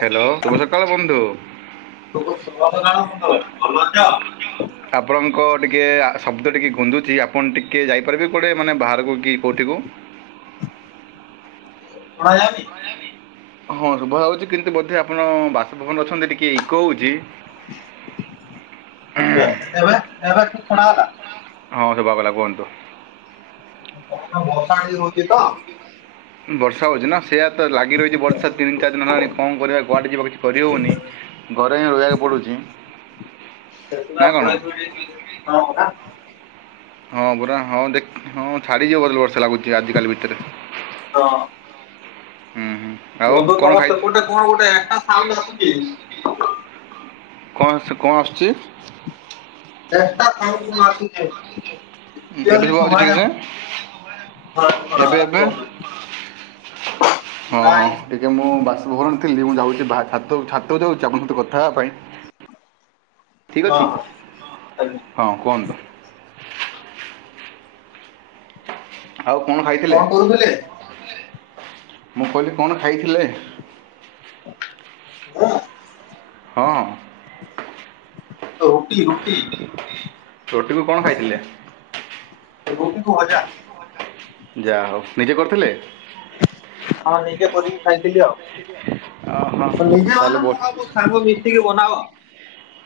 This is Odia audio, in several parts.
ହ୍ୟାଲୋ ଶୁଭସକାଳ ବନ୍ଧୁ। [inaudible] [inaudible] ଆପଣଙ୍କ ଟିକେ ଶବ୍ଦ ଟିକିଏ ଗୁନ୍ଦୁଛି ଆପଣ ଟିକିଏ ଯାଇପାରିବେ କୁଆଡ଼େ ମାନେ ବାହାରକୁ କି କୋଉଠିକୁ। [unintelligible] [inaudible] ହଁ, ଏବେ ଏବେ ଠିକ ଶୁଣା ହେଲା? ହଁ ଶୁବା ଗଲା କୁହନ୍ତୁ। କଣ ଭଶାଣି ହଉଛି ତ। [inaudible] ଲାଗି ରହିଛି ବର୍ଷା ତିନି ଚାରି ଦିନ ହେଲାଣି କଣ କରିବା କୁଆଡେ ଯିବା କିଛି କରିହେଉନି। ରହିବାକୁ ପଡୁଛି। [unintelligible] [inaudible] [inaudible] ହୁଁ ହୁଁ। ଆଉ ମଧୁ କ'ଣ ତମ ଖାଇ ସେପଟେ କଣ ଗୋଟେ ଏଟା ସାଉଣ୍ଡୁ ଆସୁଚି। କଁ ଆସୁଚି କଁ ଆସୁଚି। ଚେଷ୍ଟା ସାଉଣ୍ଡ କଣ ଆସୁଚି। ଏବେ କିଅରଲି ହେଉଛି ଶୁଭା ଠିକ୍ ସେ ଯାଉନି [unintelligible] ଗଲା ଏବେ ଏବେ କୁହନ୍ତୁ। ହଁ ହଁ ନାଇଁ ଟି ମୁଁ ବାସଭବନରେ ଥିଲି। ମୁଁ ଯାଉଛି ଭା ଛାତ ଛାତକୁ ଯାଉଛି ଆପଣଙ୍କ ସହିତ କଥା ହେବା ପାଇଁ। ଠିକ ହଁ ଅଛି ହଁ ଆଜ୍ଞା। ହଁ କୁହନ୍ତୁ। ଆଉ କଣ ଖାଇଥିଲେ। ମୁଁ କହିଲି କଣ ଖାଇଥିଲେ। [unintelligible] ହଁ ହଁ। ଓ ରୁଟି ରୁଟି। ରୁଟି କୁ କଣ ଖାଇଥିଲେ। ରୁଟି କୁ ଭଜା। ଯା ହଉ ନିଜେ କରିଥିଲେ। ହଁ ନିଜେ କରିକି ଖାଇଥିଲି ହଁ ଆଉ। ନିଜେ ତାହେଲେ ବନାଅ ବ ମୁଁ ଆଉ ମୋ ସାଙ୍ଗ ମିଶିକି ବନାଅ।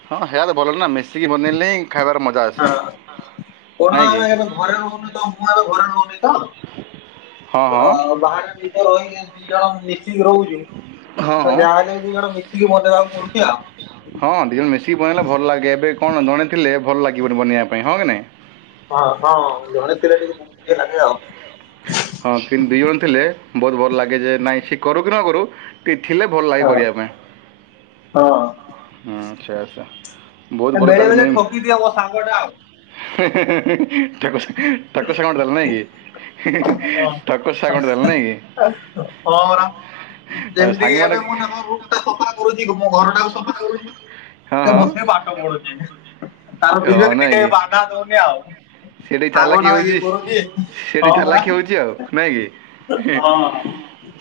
ହଁ ହେଇୟା ହେଲେ ଭଲ ନା। ମିଶିକି ବନେଇଲେ ହିଁ ଖାଇବାର ମ ହଁ କଣ ଆଉ ହେମୁ। ଘରେ ରହୁନି ତ ମୁଁ ଆଉ ଘରେ ରହୁନି ତ। ହଁ ହଁ ତ ବାହାରେ ବି ରହିକି ଦି ଜଣ ମିଶିକି ରହୁଛୁ। ହଁ ତ ହଁ ଯାହାହେଲେବି ଦି ଜଣ ମିଶିକି ବନେଇବାକୁ ପଡୁଛି ଆଉ। ହଁ ଦିଜଣ ମିଶିକି ବନେଇଲେ ଭଲ ଲାଗେ। ଏବେ କଣ ଜଣେ ଥିଲେ ଭଲ ଲାଗିବନି ବନେଇବା ପାଇଁ ହଁ କି ନାଇଁ। ହଁ ହଁ ଜଣେ ଥିଲେ ଟିକେ ବହୁତ ଇଏ ଲାଗେ ଆଉ। ହଁ କିନ୍ତୁ ଦି ଜଣ ଥିଲେ ବହୁତ ଭଲ ଲାଗେ। ଯେ ନାଇଁ ସିଏ କରୁ କି ନ କରୁ। ଟି ଥିଲେ ଭଲ ଲାଗେ ହଁ କରିବା ପାଇଁ। ହଁ ହୁଁ ସେଇଆ ସେଇଆ ବୋହୁତ ଭଲ ବେଳେ ତାହଲେ ବେଳେ ମେନ ଠକି ଦିଏ ମୋ ସାଙ୍ଗଟା ହେଁ ହେଁ ହେଁ ଠାକୁ ସେ ଠାକୁ ସାଙ୍ଗ ଦେଲା ନାଇଁ କି? ହଁ ହଁ ପରା। ଯେମିତି କି ସାଙ୍ଗମାନେ ଏବେ ମନେ କରୁ। ସଫା କରୁଛି ମୋ ଘରଟାକୁ ସଫା କରୁଛି। ହଁ ସେ ହଁ ବସିକ ପାଠ ପଢୁଛି। ତାର ହଁ ବିବେକ ନାଇଁ ଟିକେ କି ବାଧା ଦଉନି ଆଉ। ସେଠି ଚାଲାକି ସାଧନା ଇଏ କରୁଛି ହଁ ପରା। ନାକି ହିଁ ହଁ ହଁ।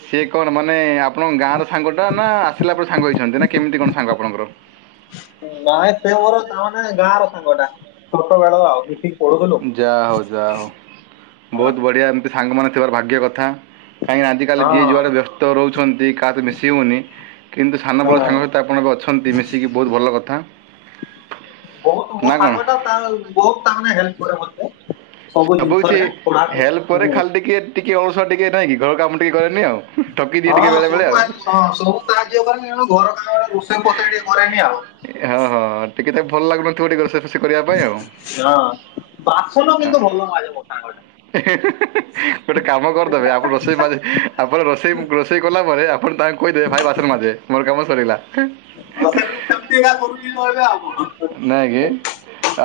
ସିଏ କଣ ମାନେ ଆପ ଆପଣଙ୍କ ଗାଁର ସାଙ୍ଗଟା ନା ଆସିଲା ପରେ ସାଙ୍ଗ ହୋଇଇଛନ୍ତି। ନା କେମିତି କଣ ସାଙ୍ଗ ଆପଣଙ୍କର। ଗାଁ ସେ ମୋର ତା ମାନେ ଗାଁ ର ସାଙ୍ଗଟା। ଛୋଟ ବେଳ ଆଉ ମିଶିକି ପଢୁଥିଲୁ। ଯାହା ହଉ ଯାହା ହଉ ହଁ ବହୁତ ବଢ଼ିଆ ଏମିତି ସାଙ୍ଗମାନେ ଥିବାର ଭାଗ୍ୟ କଥା। କାହିଁକିନା ଆଜିକାଲି ଯିଏ ଯୁଆଡେ ହଁ ବ୍ୟସ୍ତ ରହୁଛନ୍ତି। କାହା ସହିତ ମିଶି ହଉନି କିନ୍ତୁ ସାନବେଳ ସାଙ୍ଗସାଥି ତ ଆପଣ ଏବେ ଅଛନ୍ତି ମିଶିକି ବହୁତ ଭଲ କଥା। ବହୁତ ମୋ ନା କ'ଣ ସାଙ୍ଗ ଟା ତା ବହୁତ ତାମାନେ ହେଲ୍ପ କରେ ମତେ। ସବୁ କିଛି ଜିନିଷରେ ପଢାପଢି ହେଲ୍ପ କରେ। ହୁଁ ଖାଲି ଟିକେ ଟିକେ ଅଳସୁଆ ଟିକେ ନାଇଁ କି ଘର କାମ ଟିକେ କରେନି ଆଉ। ଠକି ଦିଏ ଟିକେ ବେଳେବେଳେ ସବୁ ଆଉ। ହଁ ସବୁ ସାହାଯ୍ୟ କରେ। କିନ୍ତୁ ଆମ ଘର କାମ ବେଳେ ରୋଷେଇ ଫୋଷେଇ ଟିକେ କରେନି ଆଉ। ହଁ ହଁ ଟିକେ ତାକୁ ଭଲ୍ ଲାଗୁନଥିବ ଟିକେ ରୋଷେଇ ଫୋସେଇ କରିବା ପାଇଁ ଆଉ। ହଁ। ବାସନ କିନ୍ତୁ ଭଲ ମାଜେ ମୋ ସାଙ୍ଗଟା। [unintelligible] ଗୋଟେ କାମ କରିଦେବେ ଆପଣ ରୋଷେଇ ମା ଆପଣ ରୋଷେଇ ରୋଷେଇ କଲା ପରେ ଆପଣ ତାଙ୍କୁ କହିଦେବେ ଭାଇ ବାସନ ମାଜେ ମୋର କାମ ସରିଲା। ହ ସେ ସେମିତିକା କରୁଛି ତ ଏବେ ଆଉ କଣ। ନାଇଁ କି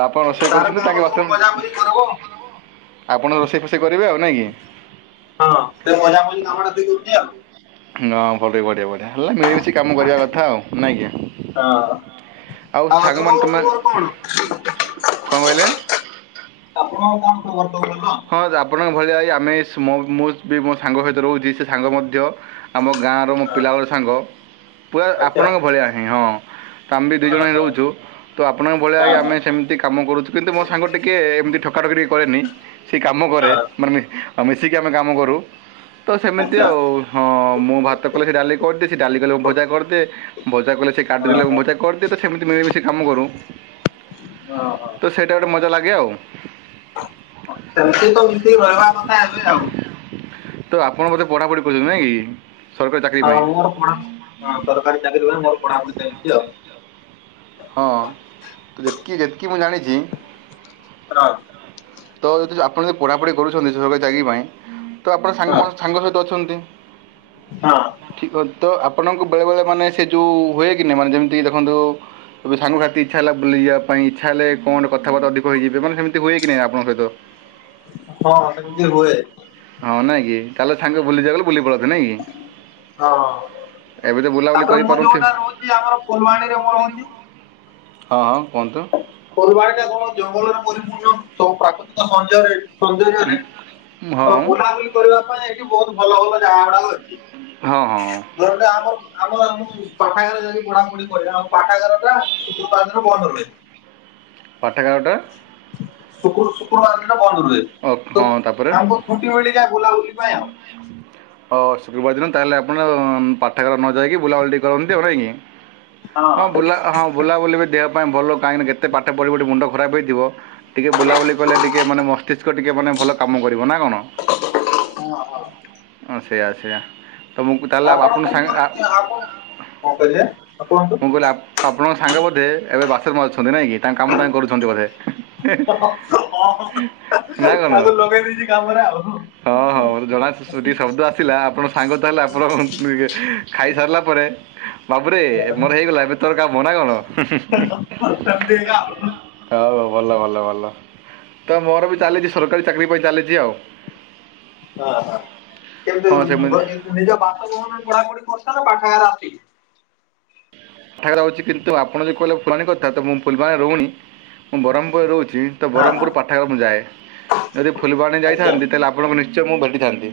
ଆପଣ ରୋଷେଇ ତାର କରୁଛନ୍ତି ତାଙ୍କେ କାମ ସବୁ ବାଥରୁମ୍ ମଜା ମଜି କରବ। ଆପଣ ରୋଷେଇ ଫୋଷେଇ କରିବେ ଆଉ ନାଇଁ କି ହଁ ସେ ମଜା ମଜି କାମ ଟା କରୁଛି ଆଉ। ହଁ ଭଲ ବି ବଢିଆ ବଢିଆ ହେଲା ମିଳିମିଶି କାମ କରିବା କଥା ଆଉ। ଆଜ୍ଞା ହଁ ଆଉ ସାଙ୍ଗ ମାନ ଆପଣଙ୍କର ତମେ ଖବର କଣ? କଣ କହିଲେ? ଆପଣଙ୍କ କଣ ଖବର ସବୁ ଭଲ? ହଁ ଆପଣଙ୍କ ଭଳିଆ ଆମେ ମୁଁ ବି ମୋ ସାଙ୍ଗ ସହିତ ରହୁଛି ସେ ସାଙ୍ଗ ମଧ୍ୟ ଆମ ଗାଁର ମୋ ପିଲାବେଳ ସାଙ୍ଗ ପୁରା ଆଚ୍ଛା ଆପଣଙ୍କ ଭଳିଆ ହିଁ ହଁ। ଆମେ ବି ଦୁଇ ହଁ ଜଣ ହିଁ ହଁ ରହୁଛୁ ତ ଆପଣଙ୍କ ଭଳିଆ ହଁ ହଁ ଆମେ ସେମିତି କାମ କରୁଛୁ। କିନ୍ତୁ ମୋ ସାଙ୍ଗ ଟିକିଏ ଏମତି ଠକାଠକି ଟିକେ କରେନି, ସେ କାମ କରେ। ହଁ ମାନେ ମିଶିକି ଆମେ କାମ କରୁ ତ ସେମିତି ଆଚ୍ଛା ଆଉ। ହଁ ମୁଁ ଭାତ କଲେ ସେ ଡାଲି କରିଦିଏ ସେ ଡାଲି କଲେ ମୁଁ ଭଜା କରିଦିଏ ଭଜା କଲେ ସେ କାଟି ହଁ ଦେଲେ ହଁ ଭଜା କରଦିଏ। [unintelligible] ତ ସେମିତି ମିଳିମିଶି କାମ କରୁ ହଁ ତ ହଁ। ସେଇଟା ଗୋଟେ ମଜା ଲାଗେ ଆଉ। ସେମତି ତ ମିଶିକି [unintelligible] କଥା ହେବେ ଆଉ। ତ ଆପଣ ବୋଧେ ପଢ଼ାପଢି କରୁଛନ୍ତି ନାଇଁ କି? ସରକାରୀ ଚାକିରି ପାଇଁ ହଁ ମୋର ପଢାପଢ଼ି ସରକାରୀ ଚାକିରି ପାଇଁ ମୋର ପଢାପଢି ଚାଲଚି ଆଉ। ହଁ [inaudible] ତ ଯେତିକି ଯେତିକି ମୁଁ ଜାଣିଛି। ର। ତ ଯଦି ଆପଣ ଯଦି ପଢ଼ାପଢ଼ି କରୁଛନ୍ତି ସରକାରୀ ଚାକିରି ପାଇଁ ତ ଆପଣ ହଁ ସାଙ୍ଗମାନ ସାଙ୍ଗ ସହିତ ଅଛନ୍ତି। ହଁ। ଠିକ୍ ଅଛି ତ ଆପଣଙ୍କୁ ବେଳେବେଳେ ମାନେ ସେ ଯୋଉ ହୁଏ କି ନାଇ ମାନେ ଯେମିତି ତେବେ ସାଙ୍ଗ ସାଥୀ ଇଚ୍ଛା ହେଲା ବୁଲିଯିବା ପାଇଁ ଇଚ୍ଛା ହେଲେ କଣ ଗୋଟେ କଥାଵାତା ଅଧିକ ହୋଇଯିବେ ମାନେ ସେମତି ହୁଏ କି ନାହିଁ ଆପଣଙ୍କ ସହିତ? [unintelligible] ହଁ ସେମତି ହୁଏ। ହଁ ନାଁ କି ତାହେଲେ ସାଙ୍ଗ ବୁଲିଯାଉ। ବୁଲି ପଳାନ୍ତି ନାଇଁ କି ହଁ। [inaudible] ଏବେ ତ ବୁଲାବୁଲି କରିପାରୁନଥିବେ। ତି ଆମର ଫୁଲବାଣୀରେ ମୁଁ ରହୁଚି। ହଁ କୁହନ୍ତୁ? ଫୁଲବାଣୀ ଟା କଣ ଜଙ୍ଗଲରେ ପରିପୂର୍ଣ୍ଣ ସବୁ ପ୍ରାକୃତିକ ସଞ୍ଚୟ ଏ ସୁନ୍ଦଯ୍ୟ ହୁଁ, ରେ ତ ହଁ ବୁଲାବୁଲି କରିବା ପାଇଁ ଏଠି ବହୁତ୍ ଭଲ ଭଲ ଜାଗା ଗୁଡାକ ଅଛି। ହଁ। ମୋର ଗୋଟେ ଆମର ଆମୁ ପାଠାଗାର ଯାଇକି ପଢାପଢି କରିବା ଆଉ ପାଠାଗାର ଟା ଶୁକ୍ରବାର ଦିନ ବନ୍ଦ ରହେ। ପାଠାଗାରଟା ଶୁକୁରୁ ଶୁକ୍ରବାର ଦିନ ବନ୍ଦ ରୁହେ। ଓ ତ ହଁ ତା'ପରେ ଆମକୁ ଛୁଟି ମିଳିଯାଏ ବୁଲାବୁଲି ପାଇଁ ଆଉ। [inaudible] ହ ଶୁକ୍ରୁବାର ଦିନ ତାହେଲେ ଆପଣ ପାଠାଗାର ନ ଯାଇକି ବୁଲାବୁଲି ଟିକେ କରନ୍ତି ଆଉ ନାକି। ହଁ ବୁଲା ହଁ ବୁଲାବୁଲି ବି ଦେହ ପାଇଁ ଭଲ କାହିଁକିନା କେତେ ପାଠ ପଢ଼ିବି ମୁଣ୍ଡ ଖରାପ ହେଇଥିବ। ଟିକେ ବୁଲାବୁଲି କଲେ ଟିକେ ମାନେ ମସ୍ତିଷ୍କ ଟିକେ ମାନେ ଭଲ କାମ କରିବ ନା କଣ? ହଁ। ହ ସେଇଆ ସେଆା ତ ମୁଁ ତାହେଲେ ଆପଣ କୋଉ ସାଙ୍ଗ ପରି ଆପଣ କଣ କହିଲେ? ଆଉ କୁହନ୍ତୁ? ମୁଁ କହିଲି ଆପଣଙ୍କ ସାଙ୍ଗ ବୋଧେ ଏବେ ବାସନ ମଜୁଛନ୍ତି ନାଇଁ କି ତାଙ୍କ କାମ ତାଙ୍କ କରୁଛନ୍ତି ବୋଧେ? [unintelligible] ହଁ ହଁ ନା କ'ଣ ତାକୁ ଲଗେଇ ଦେଇେଇଛି କାମରେ ଆଉ। ହଁ ହଁ ଜଣା ଟିକେ ଶବ୍ଦ ଆସିଲା ଆପଣ ସାଙ୍ଗ ତାହେଲେ ଆପଣ [unintelligible] ଖାଇସାରିଲା ପରେ ବାବୁରେ ମୋର ହେଇଗଲା ଏବେ ତୋର କାମ ନା କଣ, ହୁଁ ହୁଁ ହୁଁ। ସେମିତି ଏକା ହଉ ହଉ ଭଲ ଭଲ ଭଲ, ତ ମୋର ବି ଚାଲିଛି ସରକାରୀ ଚାକିରି ପାଇଁ ଚାଲିଚି ଆଉ। ଆହା କେମତି ହଁ ରହୁ ସେମିତି ଘରେ କେମତି? ନିଜ ବାସଭବନରେ ପଢାପଢି କରୁଛ ନା ପାଠାଗାର ଆସି? ପାଠାଗାର ଅଛି, କିନ୍ତୁ ଆପଣ ଯଉ କହିଲେ ଫୁଲବାଣୀ କଥା ତ ମୁଁ ଫୁଲବାଣୀ ରହୁନି। ମୁଁ ବରହମପୁରରେ ରହୁଛି ତ ହଁ ହଁ ବରହମପୁରରେ ପାଠାଗାର ମୁଁ ଯାଏ, ଯଦି ଫୁଲବାଣୀ ଆଚ୍ଛା। ଯାଇଥାନ୍ତି ତାହେଲେ ଆପଣଙ୍କୁ ନିସ୍ ଚୟ ମୁଁ ଭେଟିଥାନ୍ତି।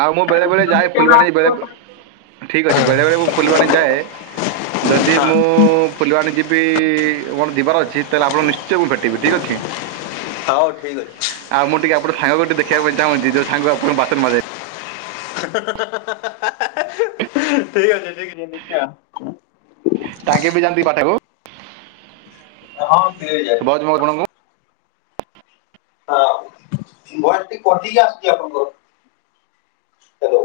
ଆଉ ମୁଁ ବେଳେବେଳେ ଯାଏ ଯଦି କେବେ ଫୁଲବାଣୀ ବେଳେ, ଆସିବ ଠିକ୍ ଅଛି ବେଳେବେଳେ ମୁଁ ଫୁଲବାଣୀ ଯାଏ, ଯଦି ହଁ ମୁଁ ମୁଁ ଫୁଲିବାଣି ଯିବି, ମୋର ଯିବାର ଅଛି ତାହେଲେ ଆପଣ ନିଶ୍ଚୟ ମୁଁ ଭେଟିବି, ଠିକ୍ ଅଛି? ହଉ ଠିକ୍ ଅଛି। ଆଉ ମୁଁ ଟିକେ ଆପଣ ସାଙ୍ଗକୁ ଟିକେ ଦେଖିଆ ପାଇଁ ଚାହୁଁଚି ଯୋଉ ସାଙ୍ଗ ଆପଣ ବାସନ ମାଜେ। ହା ହା ହା ହା ହା ହା ହା ଠିକ୍ ଅଛି ଠିକ୍ ଅଛି, ଦେଖିବା ଆଉ। ତାଙ୍କେ ବି ଜାନ୍ତି ପାଠକୁ? ହଁ ସିଏବି ଯାଏ। ବଣଙ୍ଗୁ ହଁ ଭଏସ୍‌ ଟିକେ କଟିକି ଆସୁଛି ଆପଣଙ୍କର। ହାଲୋ।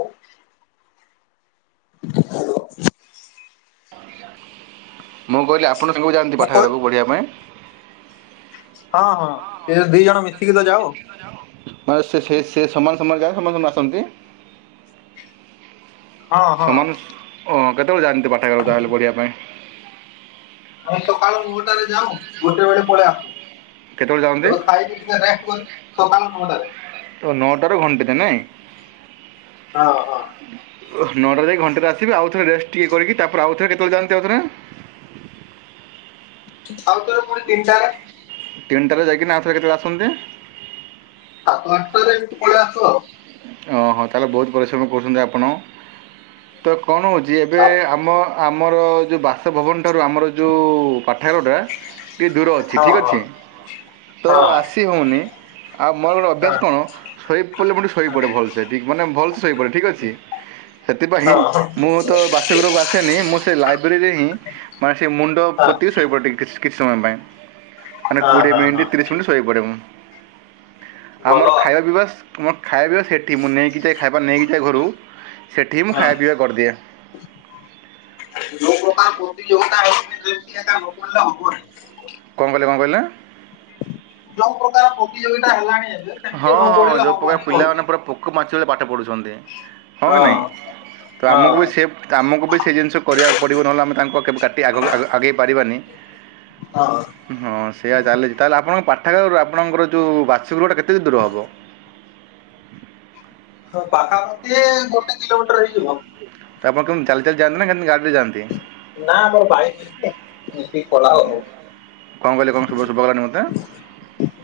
ମୁଁ କହିଲି ଆପଣ ସାଙ୍ଗକୁ ଯାଆନ୍ତି ମୁଁ କହି ପାଠଗାରକୁ ପଢ଼ିବା ପାଇଁ? ହଁ ହଁ ଏ ଦି ଜଣ ମିଶିକି ତ ଯାଉ। ମ ସେ ସେ-ସମାନ ସମୟରେ ଯାଏ ସମାନ ସମୟରେ ଆସନ୍ତି? ହଁ ହଁ। ଓଁ କେତବେଳେ ଯାଆନ୍ତି ପାଠାଗାରକୁ ତାହେଲେ ପଢ଼ିବା ପାଇଁ? ଆମେ ସକାଳ ନଅଟାରେ ଯାଉ ଗୋଟେ ବେଳେ ପଳେଇ ଆସୁ। କେତେବେଳେ ଯାଆନ୍ତି ତ ଖାାଇକି ଟିକେ ରେଷ୍ଟ କରୁ ସକାଳ ନଅଟାରେ। ତ ନଅଟାରୁ ଘଣ୍ଟାଟେ ନାଇ? ହଁ। ହଁ ନଅଟାରେ ଯାଇକି ଘଣ୍ଟାରେ ଆସିବେ ଆଉଥରେ ରେଷ୍ଟ ଟିକେ କରିକି, ତାପରେ ଆଉଥରେ କେତେବେଳେ ଯାଆନ୍ତି ଆଉଥରେ? ଆଉ ଥରେ ପୁଣି ତିନି ଚାର। ତିନଟାରେ ଯାଇକିନା ଆଉ ଥରେ କେତେବେଳେ ଆସନ୍ତେ? ସାତ ଆଠଟାରେ ଏଇଠି କି ପଳେଇ ଆସ ଆଉ। ହଁ ହଁ ତା ହେଲେ ବହୁତ ପରିଶ୍ରମ କରୁଛନ୍ତି ଆପଣ, ତ କଣ ହେଉଛି ଏବେ ହଁ ଆମ ଆମର ଯେଉଁ ବାସଭବନ ଠାରୁ ଆମର ଯେଉଁ ପାଠାଗାରଟା ଟିକଏ ଦୂର ଅଛି। ଠିକ ହଁ ଅଛି, ତ ହଁ ଆସି ଆସି ହଉନି, ଆଉ ମୋର ଗୋଟେ ହଁ ହଁ ଅଭ୍ୟାସ କଣ ଶୋଇ ପଡ଼ିଲେ ପୁଣି ଶୋଇ ପଡେ ଭଲସେ କ ମାନେ ଭଲ ସେ ଶୋଇ ପଡେ ଠିକ୍ ଅଛି। ସେଥିପାଇଁ ହଁ ହଁ ମୁଁ ତ ବାସଗୃହକୁ ଆସେନି, ମୁଁ ସେ ଲାଇବ୍ରେରୀରେ ହିଁ ମାନେ ସେ ମୁଣ୍ଡ ପୋତି ଶୋଇପଡେ ଟିକେ କିଛି ସମୟ ପାଇଁ। ମାନେ ହଁ କୋଡିଏ ହଁ ମିନିଟ୍ ହଁ ତିରିଶ ମିନିଟ୍ ଶୋଇ ପଡ଼େ ମୁଁ, ଭଲ ଆମର ଆଉ। ଖାଇବା ପିିବା ମୋର ଖାଇବା ସେଠି ମୁଁ ନେଇକି ଯାଏ ଖାଇବା ନେଇକି ଯାଏ ଘରୁ, ସେଇଠି ମୁଁ ଖାଇବା ପିଇବା କରିଦିଏ। ଯଉଁ ପ୍ରକାର ପ୍ରତିଯୋଗିତା ହୋଉଛି ବ୍ୟକ୍ତି ଏକା ନ ପଢ଼ିଲେ ହବନି। କଣ କହିଲେ କଣ କହିଲେ? ଯୋଉ ପ୍ରକାର ପ୍ରତିଯୋଗିତା ହେଲାଣି ଏବେ ହଁ ସେମିତି ନ ହଁ ପଢିଲେ ଯେଉଁ ପ୍ରକାର ହବନି ପିଲାମାନେ କହୁଛି। ପୁରା ପୋକ ମାଛି ପରିକା ପାଠ ପଢ଼ୁଛନ୍ତି। ହଁ କି ନାଇଁ, ତ ଆମକୁ ବି ସେଫ ହଁ। ତ ଆମକୁ ବି ସେ ଜିନିଷ କରିବାକୁ ପଡ଼ିବ ନହେଲେ ଆମେ ତାଙ୍କୁ କେବେ କାଟି ଆଗ ଆଗେଇ ପାରିବାନି। ହଁ। ହଁ ସେଇୟା ଚାଲିଛି ତାହେଲେ ଆପଣଙ୍କ ପାଠାଗାଁରୁ ଆପଣଙ୍କର ଯୋଉ ବାସଗୃହଟା କେତିକି ଦୂର ହବ? ହଁ ପାଖାପାଖି ଗୋଟେ କିଲୋମିଟର ହେଇଯିବ। ତ ଆପଣ କେମିତି ଚାଲି ଚାଲି ଯାନ୍ତି ନା କେମିତି ଗାଡ଼ି ରେ ଯାନ୍ତି? ନା ଆମର ଭାଇ ମିଶି ମିଶି ପଳାଉ ଆଉ [inaudible] କ'ଣ କହିଲେ କ'ଣ ଶୁଭ ଶୁଭାଗଲାନି ମୋତେ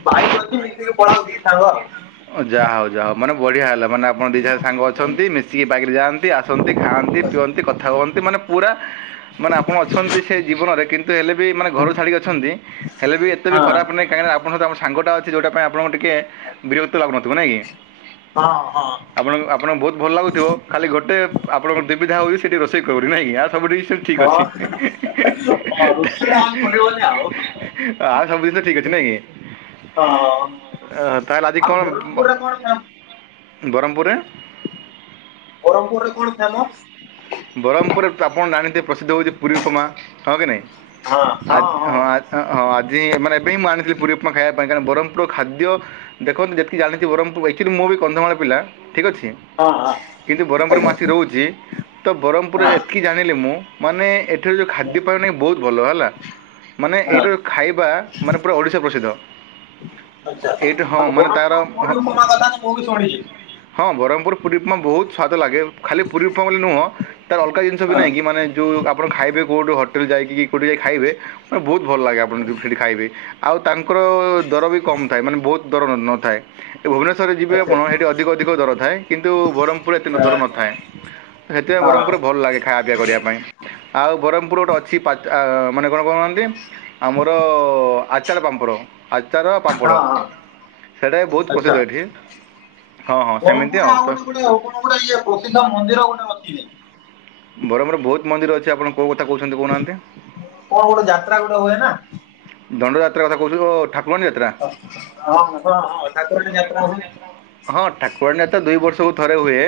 ଭାଇକ ଅଛି ମୁ [unintelligible] ପଳାଉ ଟେ ସାଙ୍ଗ ଆଉ ଯାହାହଉ ଯାହା ହଉ ମାନେ ବଢ଼ିଆ ହେଲା ମାନେ ଆପଣ ଦୁଇ ଜଣ ସାଙ୍ଗ ହଁ। ଅଛନ୍ତି ମିଶିକି ବାଇକି ରେ ଯାଆନ୍ତି ନ୍ତି ଆସନ୍ତି ଖାଆନ୍ତି ପିଅନ୍ତି କଥା କୁହନ୍ତି ମାନେ ପୁରା ମାନେ ଆପଣ ଅଛନ୍ତି ସେ ଜୀବନରେ କିନ୍ତୁ ହେଲେ ବି ମାନେ ଘର ଛାଡିକି ଅଛନ୍ତି ହେଲେ ବି ଏତେ ବି ଖରାପ ନାଇ କାହିଁକିନା ଆପଣଙ୍କ ତ ଆପଣ ସାଙ୍ଗ ଟା ଅଛି ଯୋଉଟା ପାଇଁ ଆପଣ କୁ ଟିକେ ବିରକ୍ତ ଲାଗୁନଥିବ ନାଇଁ କି? ହଁ ହଁ ଆପଣଙ୍କ ଆପଣ ବହୁତ ଭଲ ଲାଗୁଥିବ ଖାଲିଗୋଟେ ଆପଣଙ୍କର ଦିବିଧା ହଉଛି, ସେଠି ରୋଷେଇ କରିବ ବୋଲି ନିାଇଁ କି? ଆଉ ସବୁଠି ହଁ [unintelligible] ରୋଷେଇ ଆ କରିବନି ଆଉ। ଆଉ ସବୁ ଜିନିଷ ଠିକ ଅଛି ନାଇଁ କି? ହଁ। ଆ ତାହେଲେ ଆଜି ଆଉ କଣ ବ୍ରହ୍ମପୁରରେ କଣ ଫେମ ବ୍ରହ୍ମପୁରରେ? ବ୍ରହ୍ମପୁରରେ କଣ ଫେମସ? ବ୍ରହ୍ମପୁରରେ ତ ଆପଣ ଜାଣିଥିବେ ପ୍ରସିଦ୍ଧ ହେଉଛି ପୁରୀ ଉପମା ହଁ କି ନାହିଁ? ଆ ହଁ ଆ ହଁ ଆଜି ମାନେ ଏବେ ହି ମୁଁ ଆଣିଥିଲି ପୁରୀ ଉପପମା ଖାଇବା ପାଇଁ କା ବରହମପୁର୍ ର ଖାଦ୍ୟ ଦେଖନ୍ତୁ ଯେତିକି ଜାଣିଛି ବରହମପୁର ଆକଚୁଆଲି ମୁଁ ବି କନ୍ଧମାଳ ପିଲା ଠିକ ଅଛି। ହଁ ହଁ କିନ୍ତୁ ବରହମପୁର ମୁଁ ଆସିକି ଆଜ୍ଞା ରହୁଛି। ତ ବରହମପୁର ହଁ। ଏତିକି ଜାଣିଲି ମୁଁ ମାନେ ଏଚୁଲ ଯେଉଁ ଖାଦ୍ୟପାୟ ନାହି ବହୁତ ଭଲ ହେଲା। ମାନେ ହଁ ଏଇଟା ଯୋଉ ଖାଇବା ମାନେ ପୁରା ଓଡ଼ିଶା ପ୍ରସିଦ୍ଧ। ଆଛା ଏଇଠି ହଁ ଆଉ ମାନେ ତା'ର ବରମପୁର ହଁ ପୁରି ଉପମା କଥା ତ ମୁଁ ବି ଶୁଣିଲି। ହଁ ବରହମପୁର ପୁରି ଉପମା ବହୁତସ୍ୱାଦ ଲାଗେ ଖାଲି ପୁରୀପମା ପଲ୍ଲୀ ନୁହଁ ତାର ଅଲଗା ଜିନିଷ ବି ହଁ ନାହିଁ କି ମାନେ ଯୋଉ ଆପଣ ଖାଇବେ କୋଉଠୁ ହୋଟେଲ ଯାଇକି କୋଉଠି ଯାଇ ଖାଇବେ ହ ବହୁତ ଭଲ ଲାଗେ ଆପଣ ଯୋଉ ଫିଡି ଖାଇବେ ଆଉ ତାଙ୍କର ଦର ବି କମ୍ ଥାଏ ମାନେ ବହୁତ ଦର ର ନ ଥାଏ। ଭୁବନେଶ୍ୱରରେ ଯିବେ ଆଚ୍ଛା ଆପଣ ସେଇଠି ଅଧିକ ଅଧିକ ଦର ଥାଏ। କିନ୍ତୁ ବରହମପୁରରେ ଏତେ ଦର ନଥାଏ। ହଁ ସେଥିପାଇଁ ବରହମପୁର ହଁ ଭଲ ଲାଗେ ଖାଇବା ପିଇ କରିବା ପାଇଁ। ଆଉ ବରହମପୁର ଗୋଟେ ଅଛି ପଚ୍ ମାନେ କଣ କହୁନ୍ତି? ଆମର ଆଚାର ପାମ୍ପଡ। ଆଚାର, ପାମ୍ପଡ଼ ହଁ। ସେଇଟା ବି ବହୁତ ପ୍ରସିଦ୍ଧ ଏଠି। ହଁ ହଁ ସେମିତି ବ୍ରହ୍ମପୁର ଆଉ ତ ଗୋଟେ ଗୋଟେ ହଉ କଣ ଗୋଟେ ଇଏ ପ୍ରସିଦ୍ଧ ମନ୍ଦିର ଗୋଟେ ଅଛିି। ବରହମପୁର ବହୁତ ମନ୍ଦିର ଅଛି ଆପଣ କୋଉ କଥା କହୁଛନ୍ତି କହୁନାହାନ୍ତି। କଣ ଗୋଟେ ଯାତ୍ରା ଗୋଟେ ହୁଏ ନା ଦଣ୍ଡଯାତ୍ରା କଥା କହୁଛନ୍ତି ଓ ଠାକୁରାଣୀ ଯାତ୍ରା ହଁ ତ ହଁ ଠାକୁରାଣି ଯାତ୍ରା ହୋଉଛି। ହଁ ଠାକୁରାଣି ଯାତ୍ରା ତ ଦୁଇ ବର୍ଷକୁ ଥରେ ହୁଏ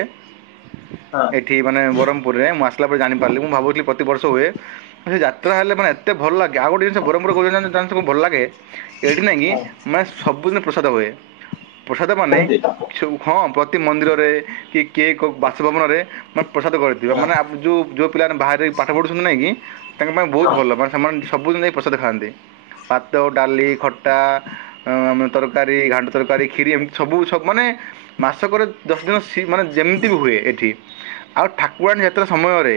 ହଁ ଏଠି ମାନେ ବରମପୁ ପୁରୁ ରେ ମୁଁ ଆସିଲା ପରେ ଜାଣି ପାରିଲି ମୁଁ ଭାବୁଥିଲି ପ୍ରତିିବର୍ଷ ହୁଏ ସେ ଯାତ୍ରା ହେଲେ ମାନେ ଏତେ ଭଲ ଲାଗେ ଆଉ ଗୋଟେ ଜିନଷ ବରମପୁର କହୁଛନ୍ତି ଜାଣିଛ ଜାଣିଛ ବହୁତ ଭଲ ଲାଗେ ଏଇଠି ନାଇଁ କି ହଁ ମାନେ ସବୁଦିନ ପ୍ରସାଦ ହୁଏ ପ୍ରସାଦମାନେ ସେମିତି ହଁ ସବୁ ହଁ ପ୍ରତି ମନ୍ଦିରରେ କି କିଏ କୋଉ ବାସଭବନରେ ମାନେ ପ୍ରସାଦ କରି ଯିବା ହଁ ମାନେ ଆବେ ଯୋଉ ଯୋଉ ପିଲାମାନେ ବାହାରେ ପାଠ ପଢୁଛନ୍ତି ନାଇଁ କି ତାଙ୍କ ପାଇଁ ବହୁତ ଭଲ। ତାପରେ ସେମାନେ ସବୁଦିନ ଯାଇ ପ୍ରସାଦ ଖାଆନ୍ତି ଭାତ ଡାଲି ଖଟା ଅ ଆମେ ତରକାରୀ ଘାଣ୍ଟ ତରକାରୀ କ୍ଷିରି ଏମିତି ସବୁ ସବ ମାନେ ମାସକରେ ଦଶ ଦିନ ସି ମାନେ ଯେମିତି ବି ହୁଏ ଏଠି ଆଉ ଠାକୁରାଣୀ ଯାତ୍ରା ସମୟରେ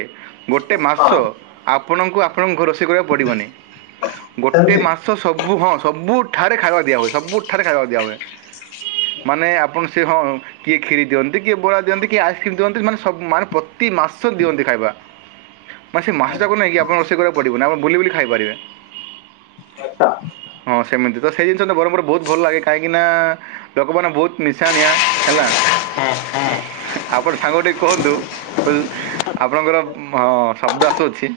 ଗୋଟେ ମାସ ହଁ ଆ ଆପଣଙ୍କୁ ଆପଣଙ୍କ ଘ ରୋଷେଇ କରିବାକୁ ପଡ଼ିବନି ଗୋଟେ ସେମିତି ମାସ ତସବୁ ହଁ ସବୁଠାରେ ଖାଇବା ଦିଆ ହୁଏ ସବୁଠାରେ ଖାଇବା ଦିଆ ହୁଏ ମାନେ ଆପଣ ସେ ହଁ କିଏ କ୍ଷୀରି ଦିଅନ୍ତି କିଏ ବୋରା ଦିଅନ୍ତି କିଏ ଆଇସ୍କ୍ରିମ୍ ଦିଅନ୍ତି ମାନେ ସବୁ ମାନେ ପ୍ରତି ମାସ ଦିଅନ୍ତି ଖାଇବା ମାନେ ସେ ମାଛ ଯାକୁ ନାଇଁ କି ଆପଣ ରୋସେଇ କରିବାରେ ପଡ଼ିବ ନା ଆପଣ ବୁଲି ବୁଲି ଖାଇପାରିବେ ଆଛା ହଁ ସେମିତି ତ ସେଇ ଜିନିଷ ତ ବରମପୁର ବହୁତ ଭଲ ଲାଗେ କାହିଁକିନା ଲୋକମାନେ ବହୁତ ନିଶାଣିଆ ହେଲା ଆପଣଙ୍କ ସାଙ୍ଗ ଟିକେ କୁହନ୍ତୁ। ଆପଣଙ୍କର ହଁ ଶବ୍ଦ ଆସୁଅଛି।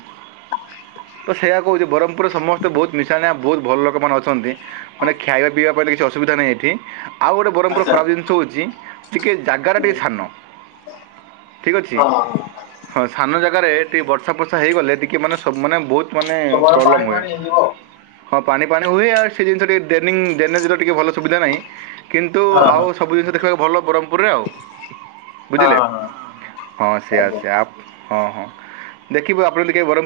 ତ ସେଇୟା କହୁଛି ବହ୍ମପୁରରେ ସମସ୍ତେ ବହୁତ ମିଶାଣିଆ ବହୁତ ଭଲ ଲୋକମାନେ ଅଛନ୍ତି। ମାନେ ଖାଇବା ପିଇବା ପାଇଁ କିଛି ଅସୁବିଧା ନାହିଁ ଏଠି ଆଉ ଗୋଟେ ବହ୍ମପୁରୁ ର ଆଚ୍ଛା ଖରାପ ଜିନିଷ ହଉଛି। ଟିକେ ଜାଗାରା ଟିକେ ସାନ ଠିକ ଅଛି। ହଁ ହଁ ସାନ ଜାଗାରେ ଟିକେ ବର୍ଷା ଫର୍ଷା ହେଇଗଲେ ଟିକେ ମାନେ ସବୁ ମାନେ ବହୁତ ମାନେ ସବୁଆଡେ ପାଣି ପ୍ରୋବ୍ଲେମ ହୁଏ। ପାଣି ହେଇଯିବ। ହଁ ପାଣି ପାଣି ହୁଏ ଆଉ ସେ ଜିନଷ ଟିକେ ଡ୍ରେନିଙ୍ଗ ଡ୍ରେନେଜ ର ଟିକେ ଭଲ ସୁବିଧା ନାହିଁ। କିନ୍ତୁ ହଁ ଆଉ ହଁ ସବୁ ଜିନିଷ ଦେଖିବାକୁ ଭଲ ବହ୍ମପୁରୁ ରେ ଆଉ। ହଁ ବୁଝିଲେ ହଁ। ହଁ ସେଇଆ ଆଜ୍ଞା। ସେଇଆ ହଁ ହଁ ଦେଖିବୁ ଆପଣ ଟିକେ ବହ୍ମ